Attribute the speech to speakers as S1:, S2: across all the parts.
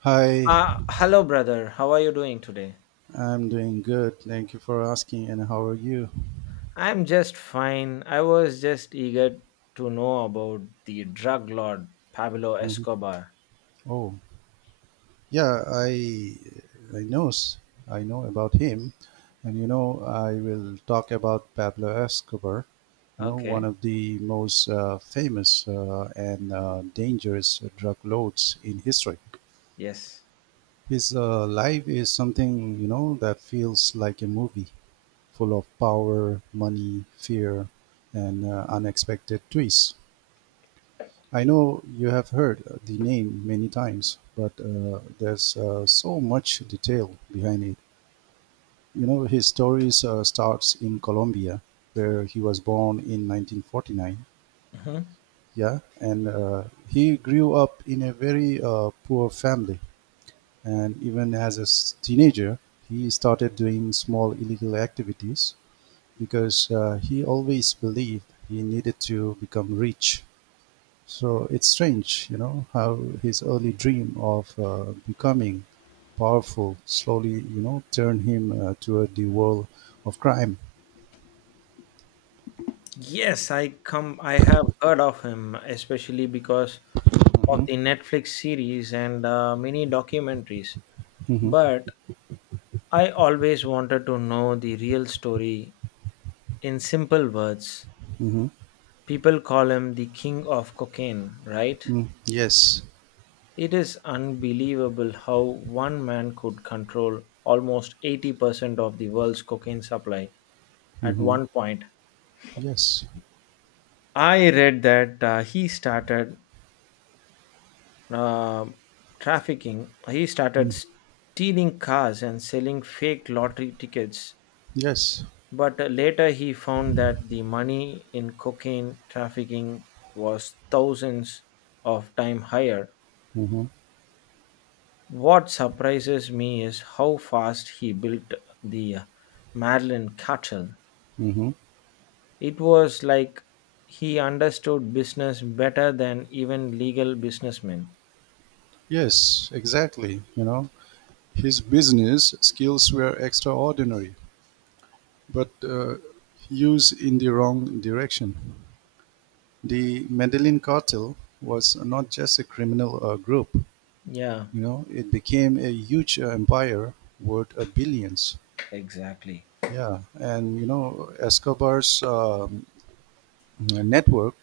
S1: Hi,
S2: Hello, brother. How are you doing today?
S1: I'm doing good. Thank you for asking. And how are you?
S2: I'm just fine. I was just eager to know about the drug lord Pablo
S1: hmm
S2: Escobar.
S1: Oh, yeah, I knows I know about him, and you know I will talk about Pablo Escobar. You know, one
S2: Okay.
S1: of the most famous and dangerous drug lords in history.
S2: Yes.
S1: His life is something you know that feels like a movie, full of power, money, fear, and unexpected twists. I know you have heard the name many times, but there's so much detail behind it. You know, his story starts in Colombia, where he was born in 1949.
S2: Mhm.
S1: Yeah, and he grew up in a very poor family. And even as a teenager, he started doing small illegal activities because he always believed he needed to become rich. So it's strange, you know, how his early dream of becoming powerful slowly, you know, turned him toward the world of crime.
S2: Yes, I come. I have heard of him, especially because of
S1: hmm
S2: the Netflix series and mini documentaries.
S1: hmm
S2: But I always wanted to know the real story in simple words.
S1: hmm
S2: People call him the king of cocaine, right?
S1: Mm, yes.
S2: It is unbelievable how one man could control almost 80% of the world's cocaine supply at
S1: hmm
S2: one point.
S1: Yes.
S2: I read that he started uh, he started
S1: Mm,
S2: stealing cars and selling fake lottery tickets.
S1: yes.
S2: But later he found that the money in cocaine trafficking was thousands of times higher.
S1: hmm
S2: What surprises me is how fast he built the Madeline Cartel.
S1: hmm
S2: It was like he understood business better than even legal businessmen.
S1: Yes, exactly. You know, his business skills were extraordinary, but used in the wrong direction. The Medellin cartel was not just a criminal group.
S2: Yeah,
S1: You know, it became a huge empire worth billions.
S2: exactly.
S1: Yeah, and you know, Escobar's network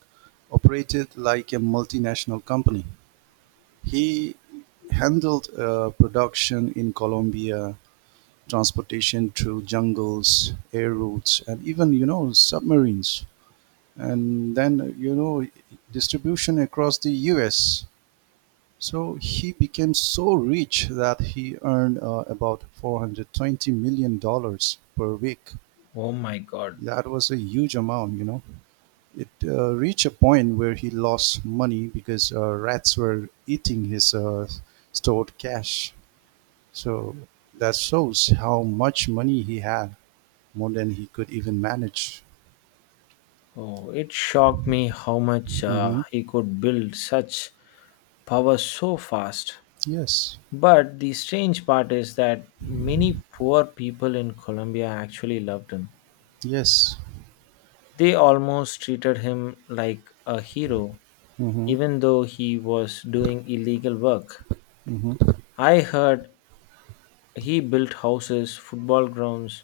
S1: operated like a multinational company. He handled production in Colombia, transportation through jungles, air routes, and even you know submarines. And then you know distribution across the U.S. So he became so rich that he earned about 420 million dollars per week.
S2: Oh my god.
S1: That was a huge amount, you know. It reached a point where he lost money because rats were eating his stored cash. So that shows how much money he had, more than he could even manage.
S2: Oh, it shocked me how much
S1: hmm
S2: he could build such power so fast.
S1: Yes.
S2: But the strange part is that many poor people in Colombia actually loved him.
S1: Yes.
S2: They almost treated him like a hero
S1: Mm-hmm.
S2: even though he was doing illegal work.
S1: Mm-hmm.
S2: I heard he built houses, football grounds,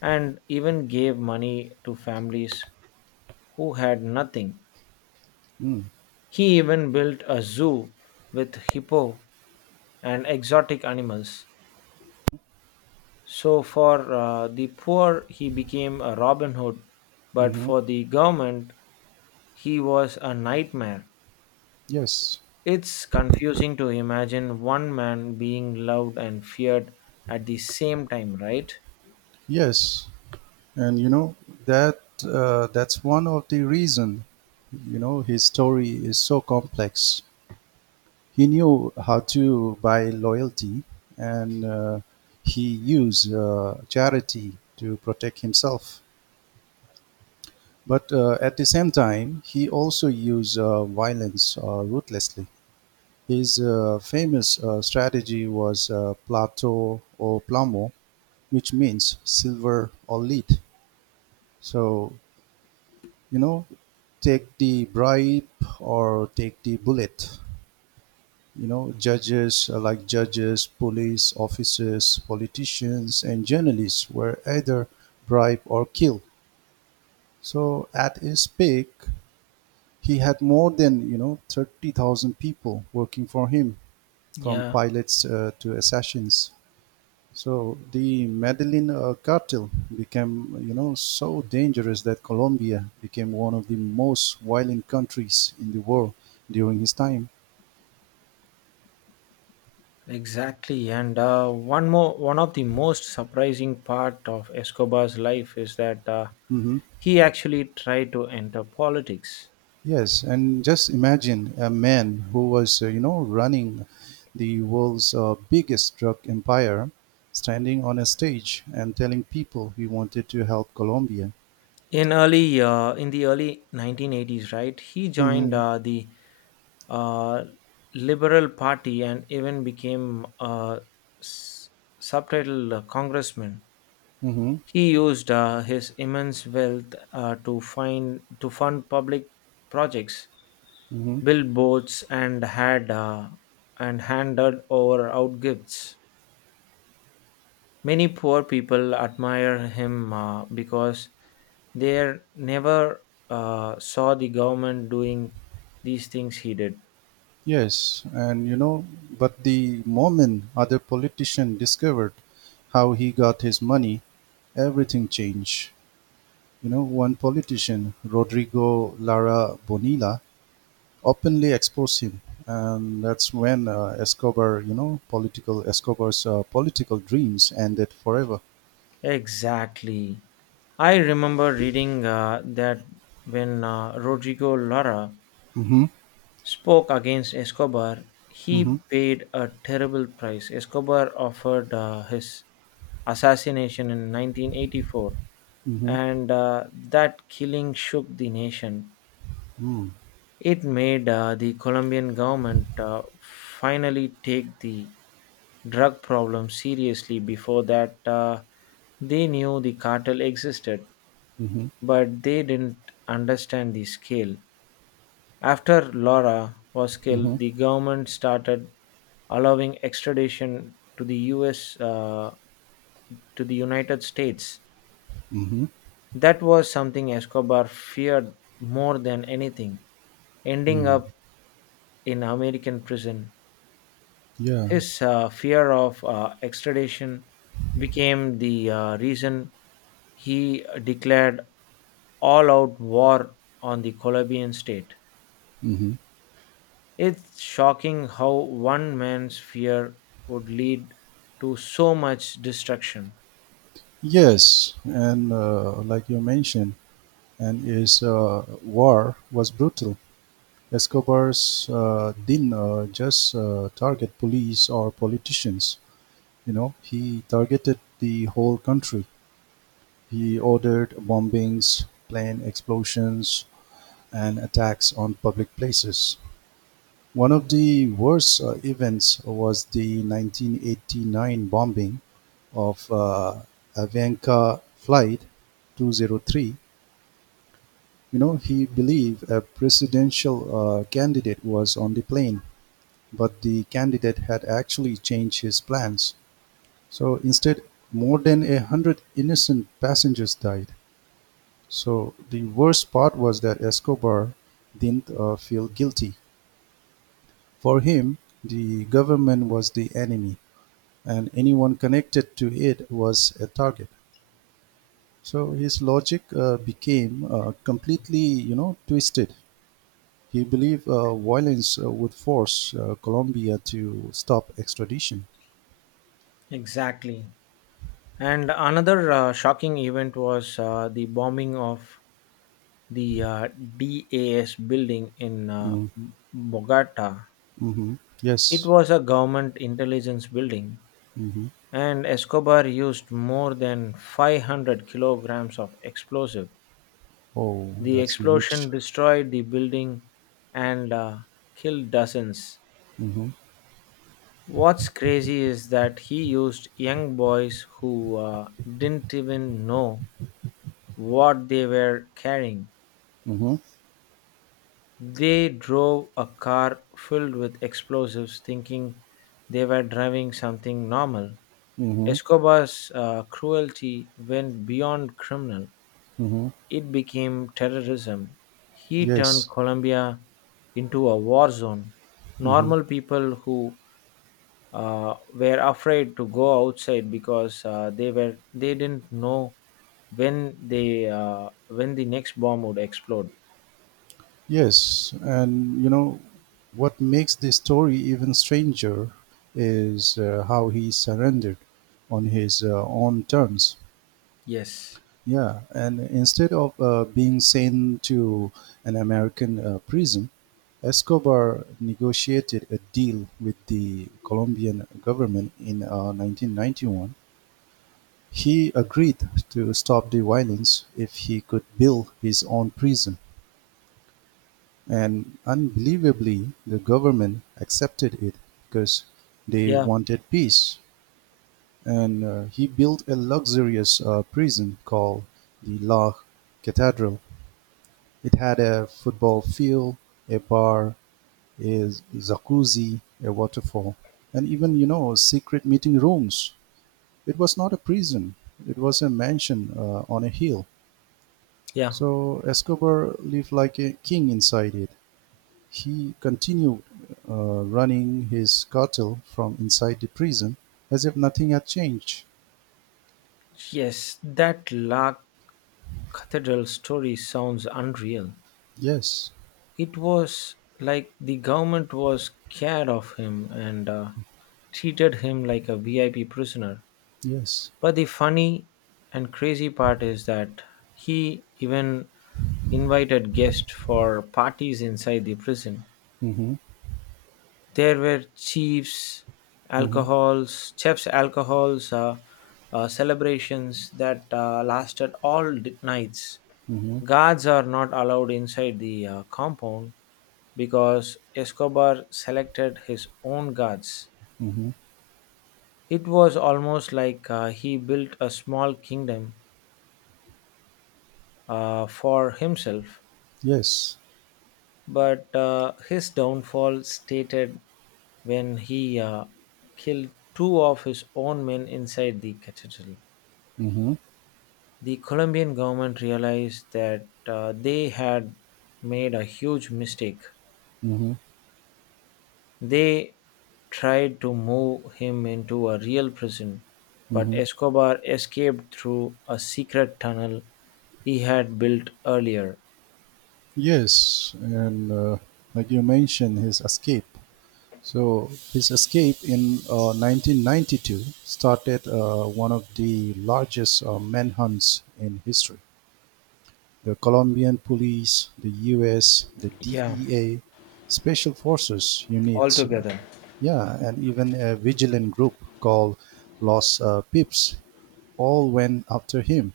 S2: and even gave money to families who had nothing.
S1: Mm-hmm.
S2: He even built a zoo with hippo and exotic animals. So, for the poor, he became a Robin Hood, but
S1: Mm-hmm.
S2: for the government, he was a nightmare.
S1: Yes.
S2: It's confusing to imagine one man being loved and feared at the same time, right?
S1: Yes. And you know that that's one of the reason, you know, his story is so complex. He knew how to buy loyalty, and he used charity to protect himself, but at the same time he also used violence ruthlessly. His famous strategy was plato or plomo, which means silver or lead. So, you know, take the bribe or take the bullet. You know, judges are like judges, police officers, politicians, and journalists were either bribed or killed. So at his peak, he had more than you know 30,000 people working for him, from
S2: Yeah,
S1: pilots to assassins. So the Medellin cartel became, you know, so dangerous that Colombia became one of the most violent countries in the world during his time.
S2: exactly. And one of the most surprising part of Escobar's life is that
S1: hmm
S2: he actually tried to enter politics
S1: Yes, and just imagine a man who was, you know, running the world's biggest drug empire, standing on a stage and telling people he wanted to help Colombia.
S2: in the early 1980s. Right, he joined
S1: hmm
S2: the uh, Liberal Party and even became a s- subtitled congressman.
S1: hmm
S2: He used his immense wealth to find to fund public projects,
S1: hmm
S2: build boats, and had and handed over out gifts. Many poor people admire him because they never saw the government doing these things he did.
S1: Yes, and you know, but the moment other politician discovered how he got his money, everything changed. You know, one politician, Rodrigo Lara Bonilla, openly exposed him, and that's when Escobar's political dreams ended forever.
S2: Exactly. I remember reading that when Rodrigo Lara
S1: Mm-hmm.
S2: spoke against Escobar, he
S1: Mm-hmm.
S2: paid a terrible price. Escobar offered his assassination in 1984,
S1: Mm-hmm.
S2: and that killing shook the nation.
S1: Mm-hmm.
S2: It made the Colombian government finally take the drug problem seriously. Before that, they knew the cartel existed, but they didn't understand the scale. After Laura was
S1: Mm-hmm.
S2: killed, the government started allowing extradition to the U.S., to the United States.
S1: Mm-hmm.
S2: That was something Escobar feared more than anything, ending up
S1: Mm-hmm.
S2: in American prison.
S1: Yeah.
S2: His fear of extradition became the reason he declared all out war on the Colombian state.
S1: Mm-hmm.
S2: It's shocking how one man's fear would lead to so much destruction.
S1: Yes, and like you mentioned. And his war was brutal. Escobar's didn't just target police or politicians. You know, he targeted the whole country. He ordered bombings, plane explosions, and attacks on public places. One of the worst events was the 1989 bombing of Avianca Flight 203. You know, he believed a presidential candidate was on the plane, but the candidate had actually changed his plans. So instead, more than a hundred innocent passengers died. So the worst part was that Escobar didn't feel guilty. For him, the government was the enemy, and anyone connected to it was a target. So his logic became completely, you know, twisted. He believed violence would force Colombia to stop extradition.
S2: Exactly. And another shocking event was the bombing of the DAS building in
S1: Mm,
S2: Bogota.
S1: mhm.
S2: It
S1: Yes.
S2: was a government intelligence building,
S1: hmm
S2: and Escobar used more than 500 kilograms of explosive.
S1: Oh,
S2: The
S1: that's a huge.
S2: explosion destroyed the building and killed dozens.
S1: Mm-hmm.
S2: What's crazy is that he used young boys who didn't even know what they were carrying.
S1: Mm-hmm.
S2: They drove a car filled with explosives thinking they were driving something normal.
S1: Mm-hmm.
S2: Escobar's cruelty went beyond criminal,
S1: Mm-hmm.
S2: it became terrorism. He turned
S1: Yes.
S2: Colombia into a war zone.
S1: Mm-hmm.
S2: Normal people who were afraid to go outside because they didn't know when the next bomb would explode.
S1: Yes. And you know what makes this story even stranger is how he surrendered on his own terms.
S2: Yes.
S1: Yeah, and instead of being sent to an American prison, Escobar negotiated a deal with the Colombian government in 1991. He agreed to stop the violence if he could build his own prison. And unbelievably, the government accepted it because they
S2: Yeah,
S1: wanted peace. And he built a luxurious prison called the La Catedral. It had a football field, a bar, a jacuzzi, a waterfall, and even, you know, secret meeting rooms. It was not a prison, it was a mansion on a hill.
S2: yeah,
S1: So Escobar lived like a king inside it. He continued running his cartel from inside the prison as if nothing had changed.
S2: yes. That La Cathedral story sounds unreal.
S1: Yes,
S2: It was like the government was scared of him and treated him like a VIP prisoner.
S1: yes.
S2: But the funny and crazy part is that he even invited guests for parties inside the prison.
S1: Mm-hmm,
S2: There were chiefs,
S1: mm-hmm,
S2: alcohols, chefs, alcohols, celebrations that lasted all nights.
S1: mm-hmm,
S2: Guards are not allowed inside the compound because Escobar selected his own guards.
S1: mm-hmm.
S2: It was almost like he built a small kingdom for himself.
S1: Yes.
S2: But his downfall stated when he killed two of his own men inside the cathedral.
S1: Mm-hmm,
S2: The Colombian government realized that they had made a huge mistake.
S1: mm-hmm,
S2: They tried to move him into a real prison, but
S1: mm-hmm.
S2: Escobar escaped through a secret tunnel he had built earlier.
S1: Yes, and like you mentioned, his escape. So his escape in 1992 started one of the largest manhunts in history. The Colombian police, the U.S., the
S2: Yeah,
S1: DEA, special forces units,
S2: altogether.
S1: yeah, and even a vigilant group called Los Pips, all went after him.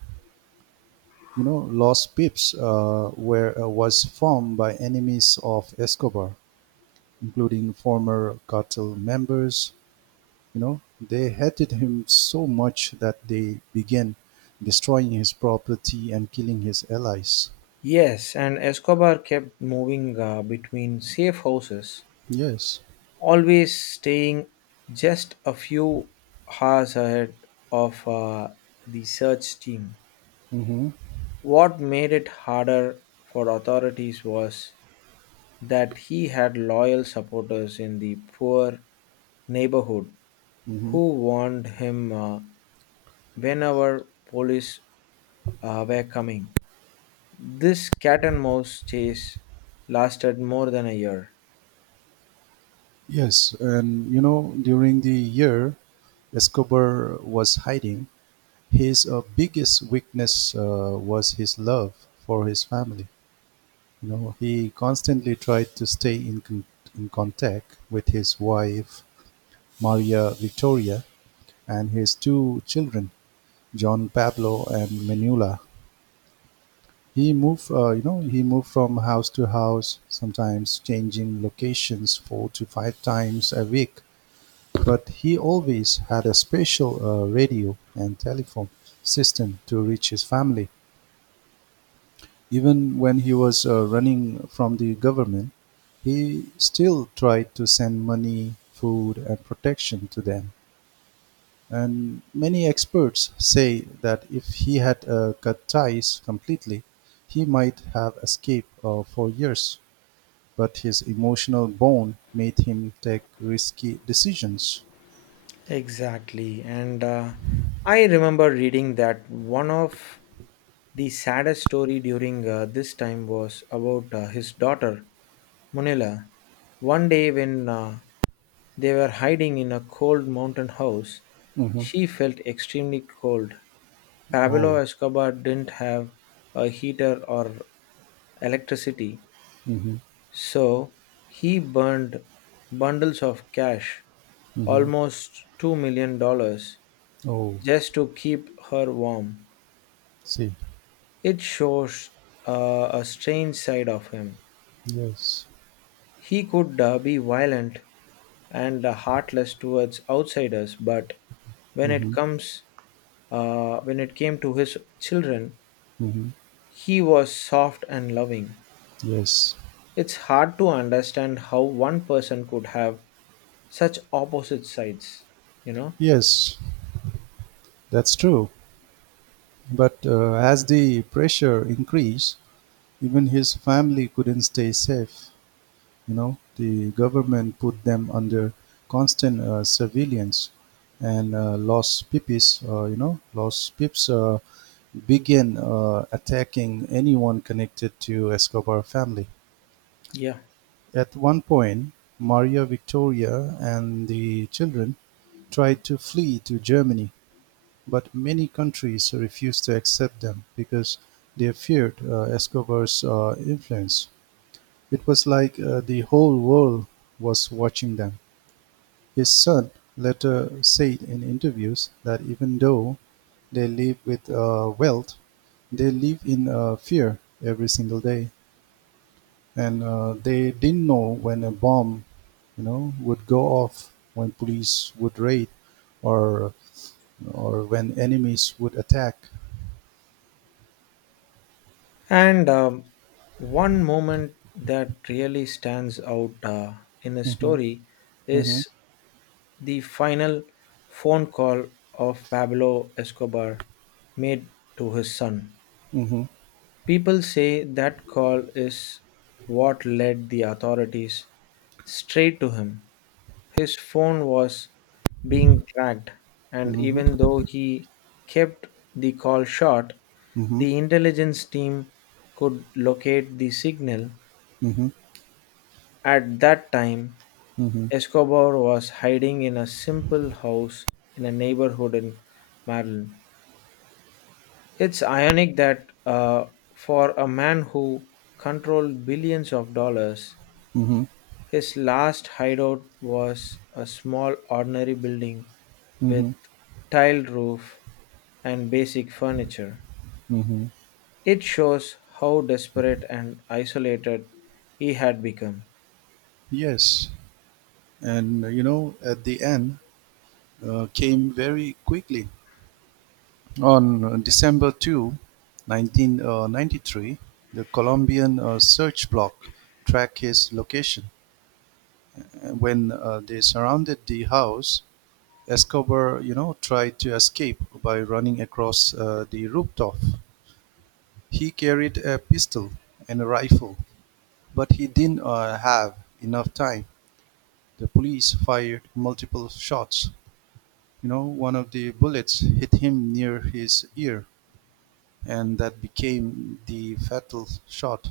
S1: You know, Los Pips were was formed by enemies of Escobar, including former cartel members. You know, they hated him so much that they began destroying his property and killing his allies.
S2: Yes, and Escobar kept moving between safe houses,
S1: Yes.
S2: always staying just a few hours ahead of the search team.
S1: Mm-hmm.
S2: What made it harder for authorities was that he had loyal supporters in the poor neighborhood
S1: Mm-hmm.
S2: who warned him whenever police were coming. This cat and mouse chase lasted more than a year.
S1: Yes, and you know, during the year Escobar was hiding, his biggest weakness was his love for his family. You know, he constantly tried to stay in contact with his wife, Maria Victoria, and his two children, John Pablo and Manuela. He moved from house to house, sometimes changing locations 4 to 5 times a week. But he always had a special radio and telephone system to reach his family. Even when he was running from the government, he still tried to send money, food, and protection to them. And many experts say that if he had cut ties completely, he might have escaped for years, but his emotional bond made him take risky decisions.
S2: Exactly. And I remember reading that one of the saddest story during this time was about his daughter, Munilla. One day when they were hiding in a cold mountain house,
S1: hmm
S2: she felt extremely cold. Pablo
S1: Oh.
S2: Escobar didn't have a heater or electricity,
S1: hmm
S2: so he burned bundles of cash,
S1: hmm
S2: almost $2 million dollars,
S1: Oh.
S2: just to keep her warm.
S1: See.
S2: It shows a strange side of him.
S1: Yes.
S2: He could be violent and heartless towards outsiders, but when it
S1: hmm
S2: comes when it came to his children,
S1: hmm
S2: he was soft and loving.
S1: Yes.
S2: It's hard to understand how one person could have such opposite sides, you know?
S1: Yes, that's true. But as the pressure increased, even his family couldn't stay safe. You know, the government put them under constant surveillance, and los pipis you know los pips began attacking anyone connected to Escobar family.
S2: Yeah.
S1: At one point, Maria Victoria and the children tried to flee to Germany, but many countries refused to accept them because they feared Escobar's influence. It was like the whole world was watching them. His son later said in interviews that even though they live with wealth, they live in fear every single day, and they didn't know when a bomb, you know, would go off, when police would raid, or or when enemies would attack.
S2: And one moment that really stands out in the
S1: Mm-hmm,
S2: story
S1: mm-hmm,
S2: is the final phone call of Pablo Escobar made to his son.
S1: mm-hmm,
S2: People say that call is what led the authorities straight to him. His phone was being tracked, and
S1: mm-hmm,
S2: even though he kept the call short,
S1: mm-hmm,
S2: the intelligence team could locate the signal.
S1: mm-hmm,
S2: At that time,
S1: mm-hmm,
S2: Escobar was hiding in a simple house in a neighborhood in Maryland. It's ironic that for a man who controlled billions of dollars,
S1: mm-hmm,
S2: his last hideout was a small ordinary building with
S1: mm-hmm.
S2: tiled roof and basic furniture.
S1: Mm-hmm.
S2: It shows how desperate and isolated he had become.
S1: Yes, and you know, at the end, came very quickly. On December 2, 1993, the Colombian search block tracked his location. When they surrounded the house, Escobar, you know, tried to escape by running across the rooftop. He carried a pistol and a rifle, but he didn't have enough time. The police fired multiple shots. You know, one of the bullets hit him near his ear, and that became the fatal shot.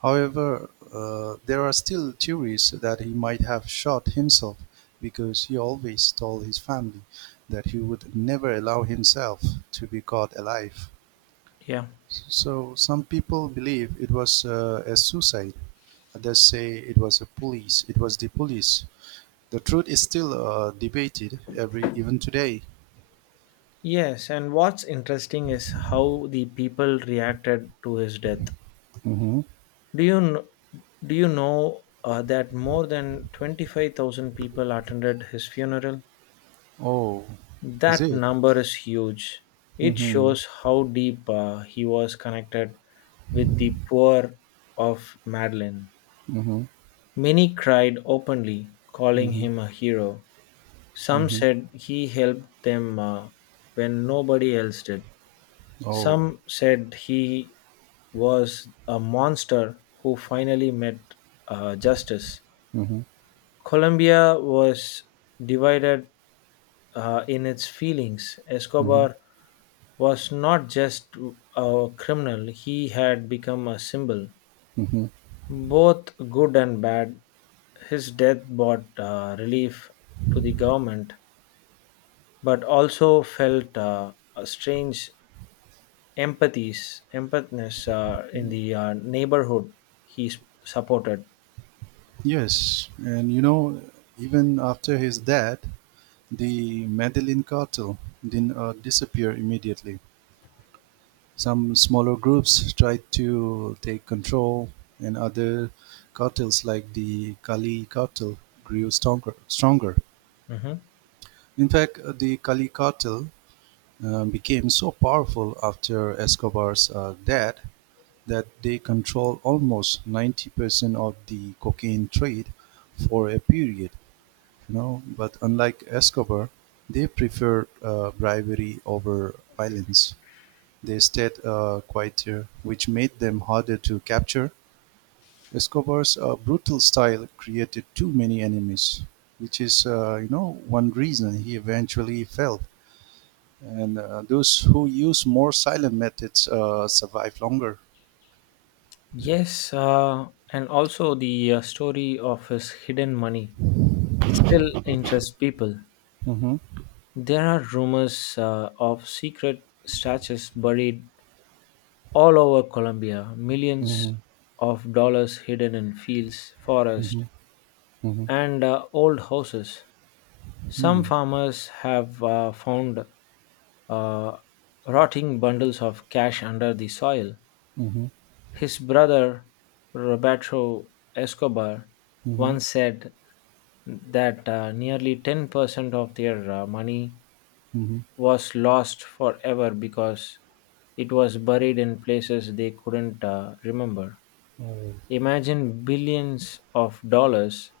S1: However, there are still theories that he might have shot himself because he always told his family that he would never allow himself to be caught alive.
S2: Yeah.
S1: So some people believe it was a suicide. Others say it was a police. It was the police. The truth is still debated every even today.
S2: Yes, and what's interesting is how the people reacted to his death.
S1: hmm
S2: Do you kn- do you know that more than 25,000 people attended his funeral?
S1: Oh, is
S2: That
S1: it?
S2: number is huge. It
S1: Mm-hmm.
S2: shows how deep he was connected with the poor of Madeline.
S1: Mm-hmm.
S2: Many cried openly, calling
S1: Mm-hmm.
S2: him a hero. Some
S1: Mm-hmm.
S2: said he helped them when nobody else did.
S1: Oh.
S2: Some said he was a monster who finally met justice.
S1: hmm
S2: Colombia was divided in its feelings.
S1: hmm
S2: Escobar was not just a criminal, he had become a symbol,
S1: hmm
S2: both good and bad. His death brought relief to the government, but also felt a strange empathness in the neighborhood he supported.
S1: Yes, and you know, even after his death, the Medellin cartel didn't disappear immediately. Some smaller groups tried to take control, and other cartels like the Cali cartel grew stronger.
S2: Mhm.
S1: In fact, the Cali cartel became so powerful after Escobar's death that they control almost 90% of the cocaine trade for a period, you know. But unlike Escobar, they preferred bribery over violence. They stayed quieter, which made them harder to capture. Escobar's brutal style created too many enemies, which is, you know, one reason he eventually failed. And those who use more silent methods survive longer.
S2: Yes, and also the story of his hidden money still interests people.
S1: hmm
S2: There are rumors of secret statues buried all over Colombia, millions
S1: hmm
S2: of dollars hidden in fields, forests,
S1: hmm
S2: and old houses. Some
S1: Hmm.
S2: farmers have found uh, rotting bundles of cash under the soil.
S1: Mm-hmm.
S2: His brother, Roberto Escobar,
S1: Mm-hmm.
S2: once said that nearly 10% of their money
S1: Mm-hmm.
S2: was lost forever because it was buried in places they couldn't remember.
S1: Oh,
S2: Imagine billions of dollars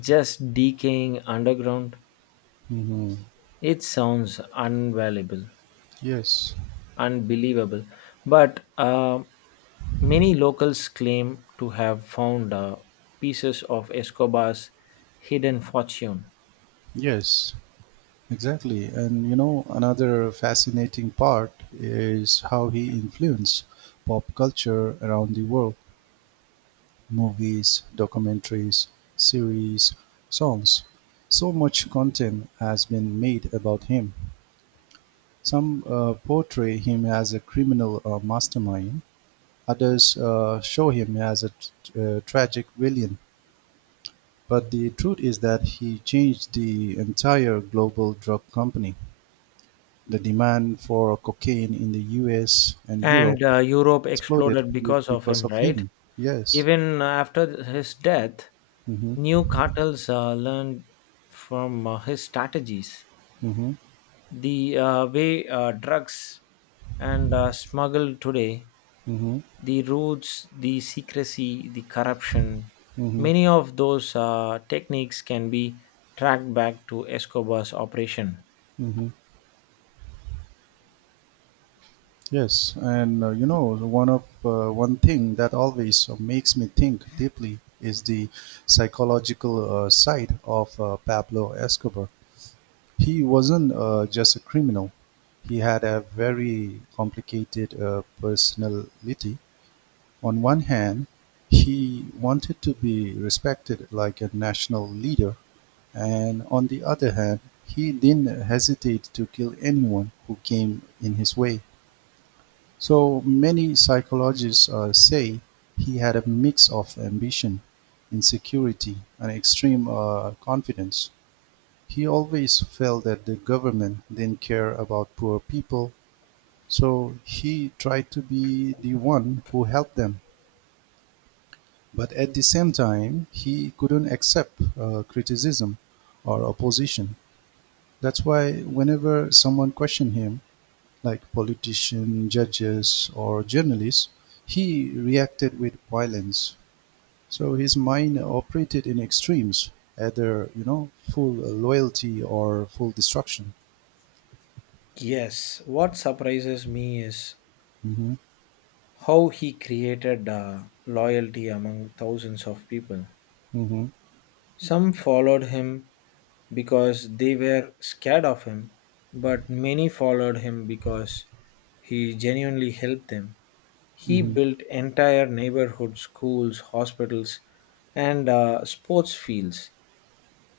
S2: just decaying underground.
S1: Mm-hmm.
S2: It sounds unvaluable,
S1: Yes,
S2: unbelievable. But many locals claim to have found pieces of Escobar's hidden fortune.
S1: yes, exactly. And you know, another fascinating part is how he influenced pop culture around the world: movies, documentaries, series, songs. So much content has been made about him. Some portray him as a criminal mastermind, others show him as a tragic villain. But the truth is that he changed the entire global drug company. The demand for cocaine in the US and Europe
S2: And Europe exploded because of
S1: because
S2: him,
S1: of
S2: right?
S1: him. Yes.
S2: Even after his death,
S1: Mm-hmm.
S2: new cartels learned from his strategies.
S1: Mm-hmm.
S2: The way drugs and smuggled today,
S1: Mm-hmm.
S2: the routes, the secrecy, the corruption,
S1: Mm-hmm.
S2: many of those techniques can be tracked back to Escobar's operation.
S1: Mm-hmm. Yes, and you know, one thing that always makes me think deeply is the psychological side of Pablo Escobar. He wasn't just a criminal; he had a very complicated personality. On one hand, he wanted to be respected like a national leader, and on the other hand, he didn't hesitate to kill anyone who came in his way. So many psychologists say he had a mix of ambition, insecurity, and extreme confidence. He always felt that the government didn't care about poor people, so he tried to be the one who helped them. But at the same time, he couldn't accept criticism or opposition. That's why whenever someone questioned him, like politicians, judges, or journalists, he reacted with violence. So his mind operated in extremes, either you know full loyalty or full destruction.
S2: Yes, what surprises me is
S1: hmm
S2: how he created loyalty among thousands of people.
S1: hmm
S2: Some followed him because they were scared of him, but many followed him because he genuinely helped them. He
S1: Mhm.
S2: built entire neighborhoods, schools, hospitals, and sports fields.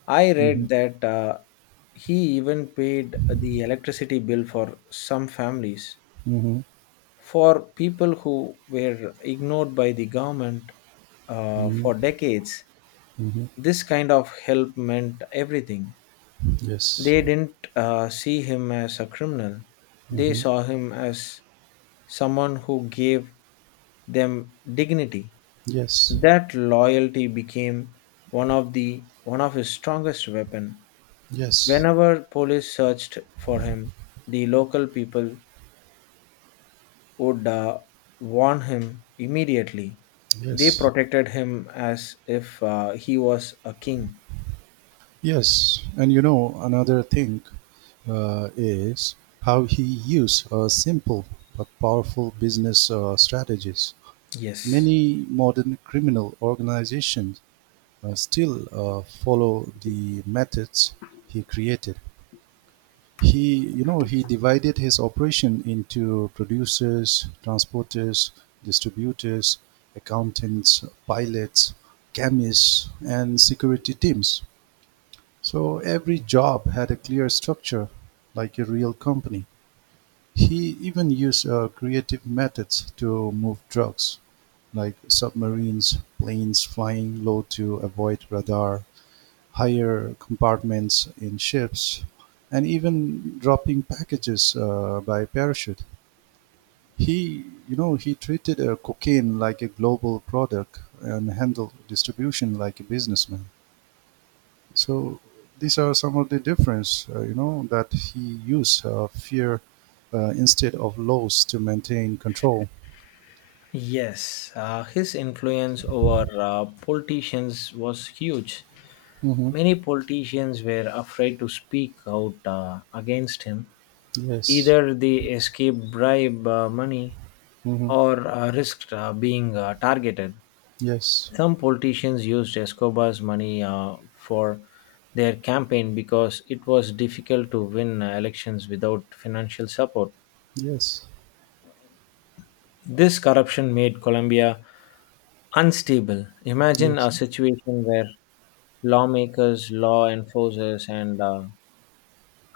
S2: I read
S1: Mhm.
S2: that he even paid the electricity bill for some families.
S1: Mhm.
S2: For people who were ignored by the government for
S1: Mhm.
S2: decades,
S1: Mhm.
S2: this kind of help meant everything.
S1: Yes.
S2: They didn't see him as a criminal, they
S1: Mhm.
S2: saw him as someone who gave them dignity.
S1: Yes.
S2: That loyalty became one of his strongest weapon.
S1: Yes.
S2: Whenever police searched for him, the local people would warn him immediately. They
S1: Yes.
S2: protected him as if he was a king.
S1: Yes. And you know, another thing is how he used simple but powerful business strategies.
S2: Yes.
S1: Many modern criminal organizations still follow the methods he created. He divided his operation into producers, transporters, distributors, accountants, pilots, chemists, and security teams. So every job had a clear structure, like a real company. He even used creative methods to move drugs, like submarines, planes flying low to avoid radar, higher compartments in ships, and even dropping packages by parachute. He treated cocaine like a global product and handled distribution like a businessman. So these are some of the difference, you know, that he used fear instead of laws to maintain control.
S2: Yes, his influence over politicians was huge.
S1: hmm
S2: Many politicians were afraid to speak out against him.
S1: Yes.
S2: Either they escaped bribe money
S1: hmm
S2: or risked being targeted.
S1: Yes.
S2: Some politicians used Escobar's money for their campaign because it was difficult to win elections without financial support.
S1: Yes.
S2: This corruption made Colombia unstable. Imagine
S1: Yes.
S2: a situation where lawmakers, law enforcers, and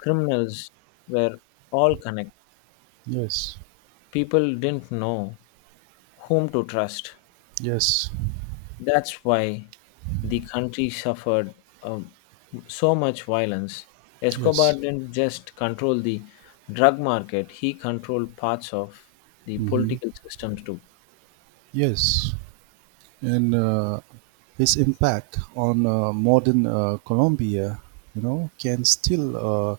S2: criminals were all connected.
S1: Yes.
S2: People didn't know whom to trust.
S1: Yes.
S2: That's why the country suffered uh, so much violence. Escobar
S1: Yes.
S2: didn't just control the drug market, he controlled parts of the
S1: hmm
S2: political systems too.
S1: Yes. And his impact on modern Colombia, you know, can still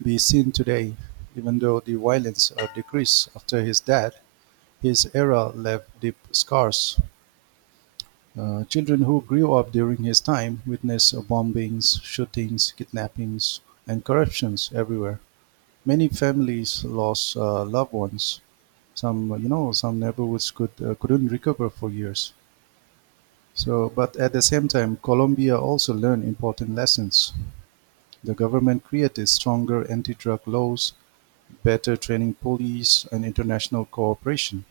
S1: be seen today. Even though the violence decreased after his death, his era left deep scars. Children who grew up during his time witnessed bombings, shootings, kidnappings, and corruptions everywhere. Many families lost loved ones. Some, you know, some neighborhoods couldn't recover for years. So, but at the same time, Colombia also learned important lessons. The government created stronger anti drug laws, better training police, and international cooperation.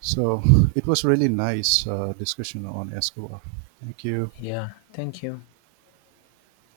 S1: So, it was really nice discussion on Escobar. Thank you.
S2: Yeah, thank you.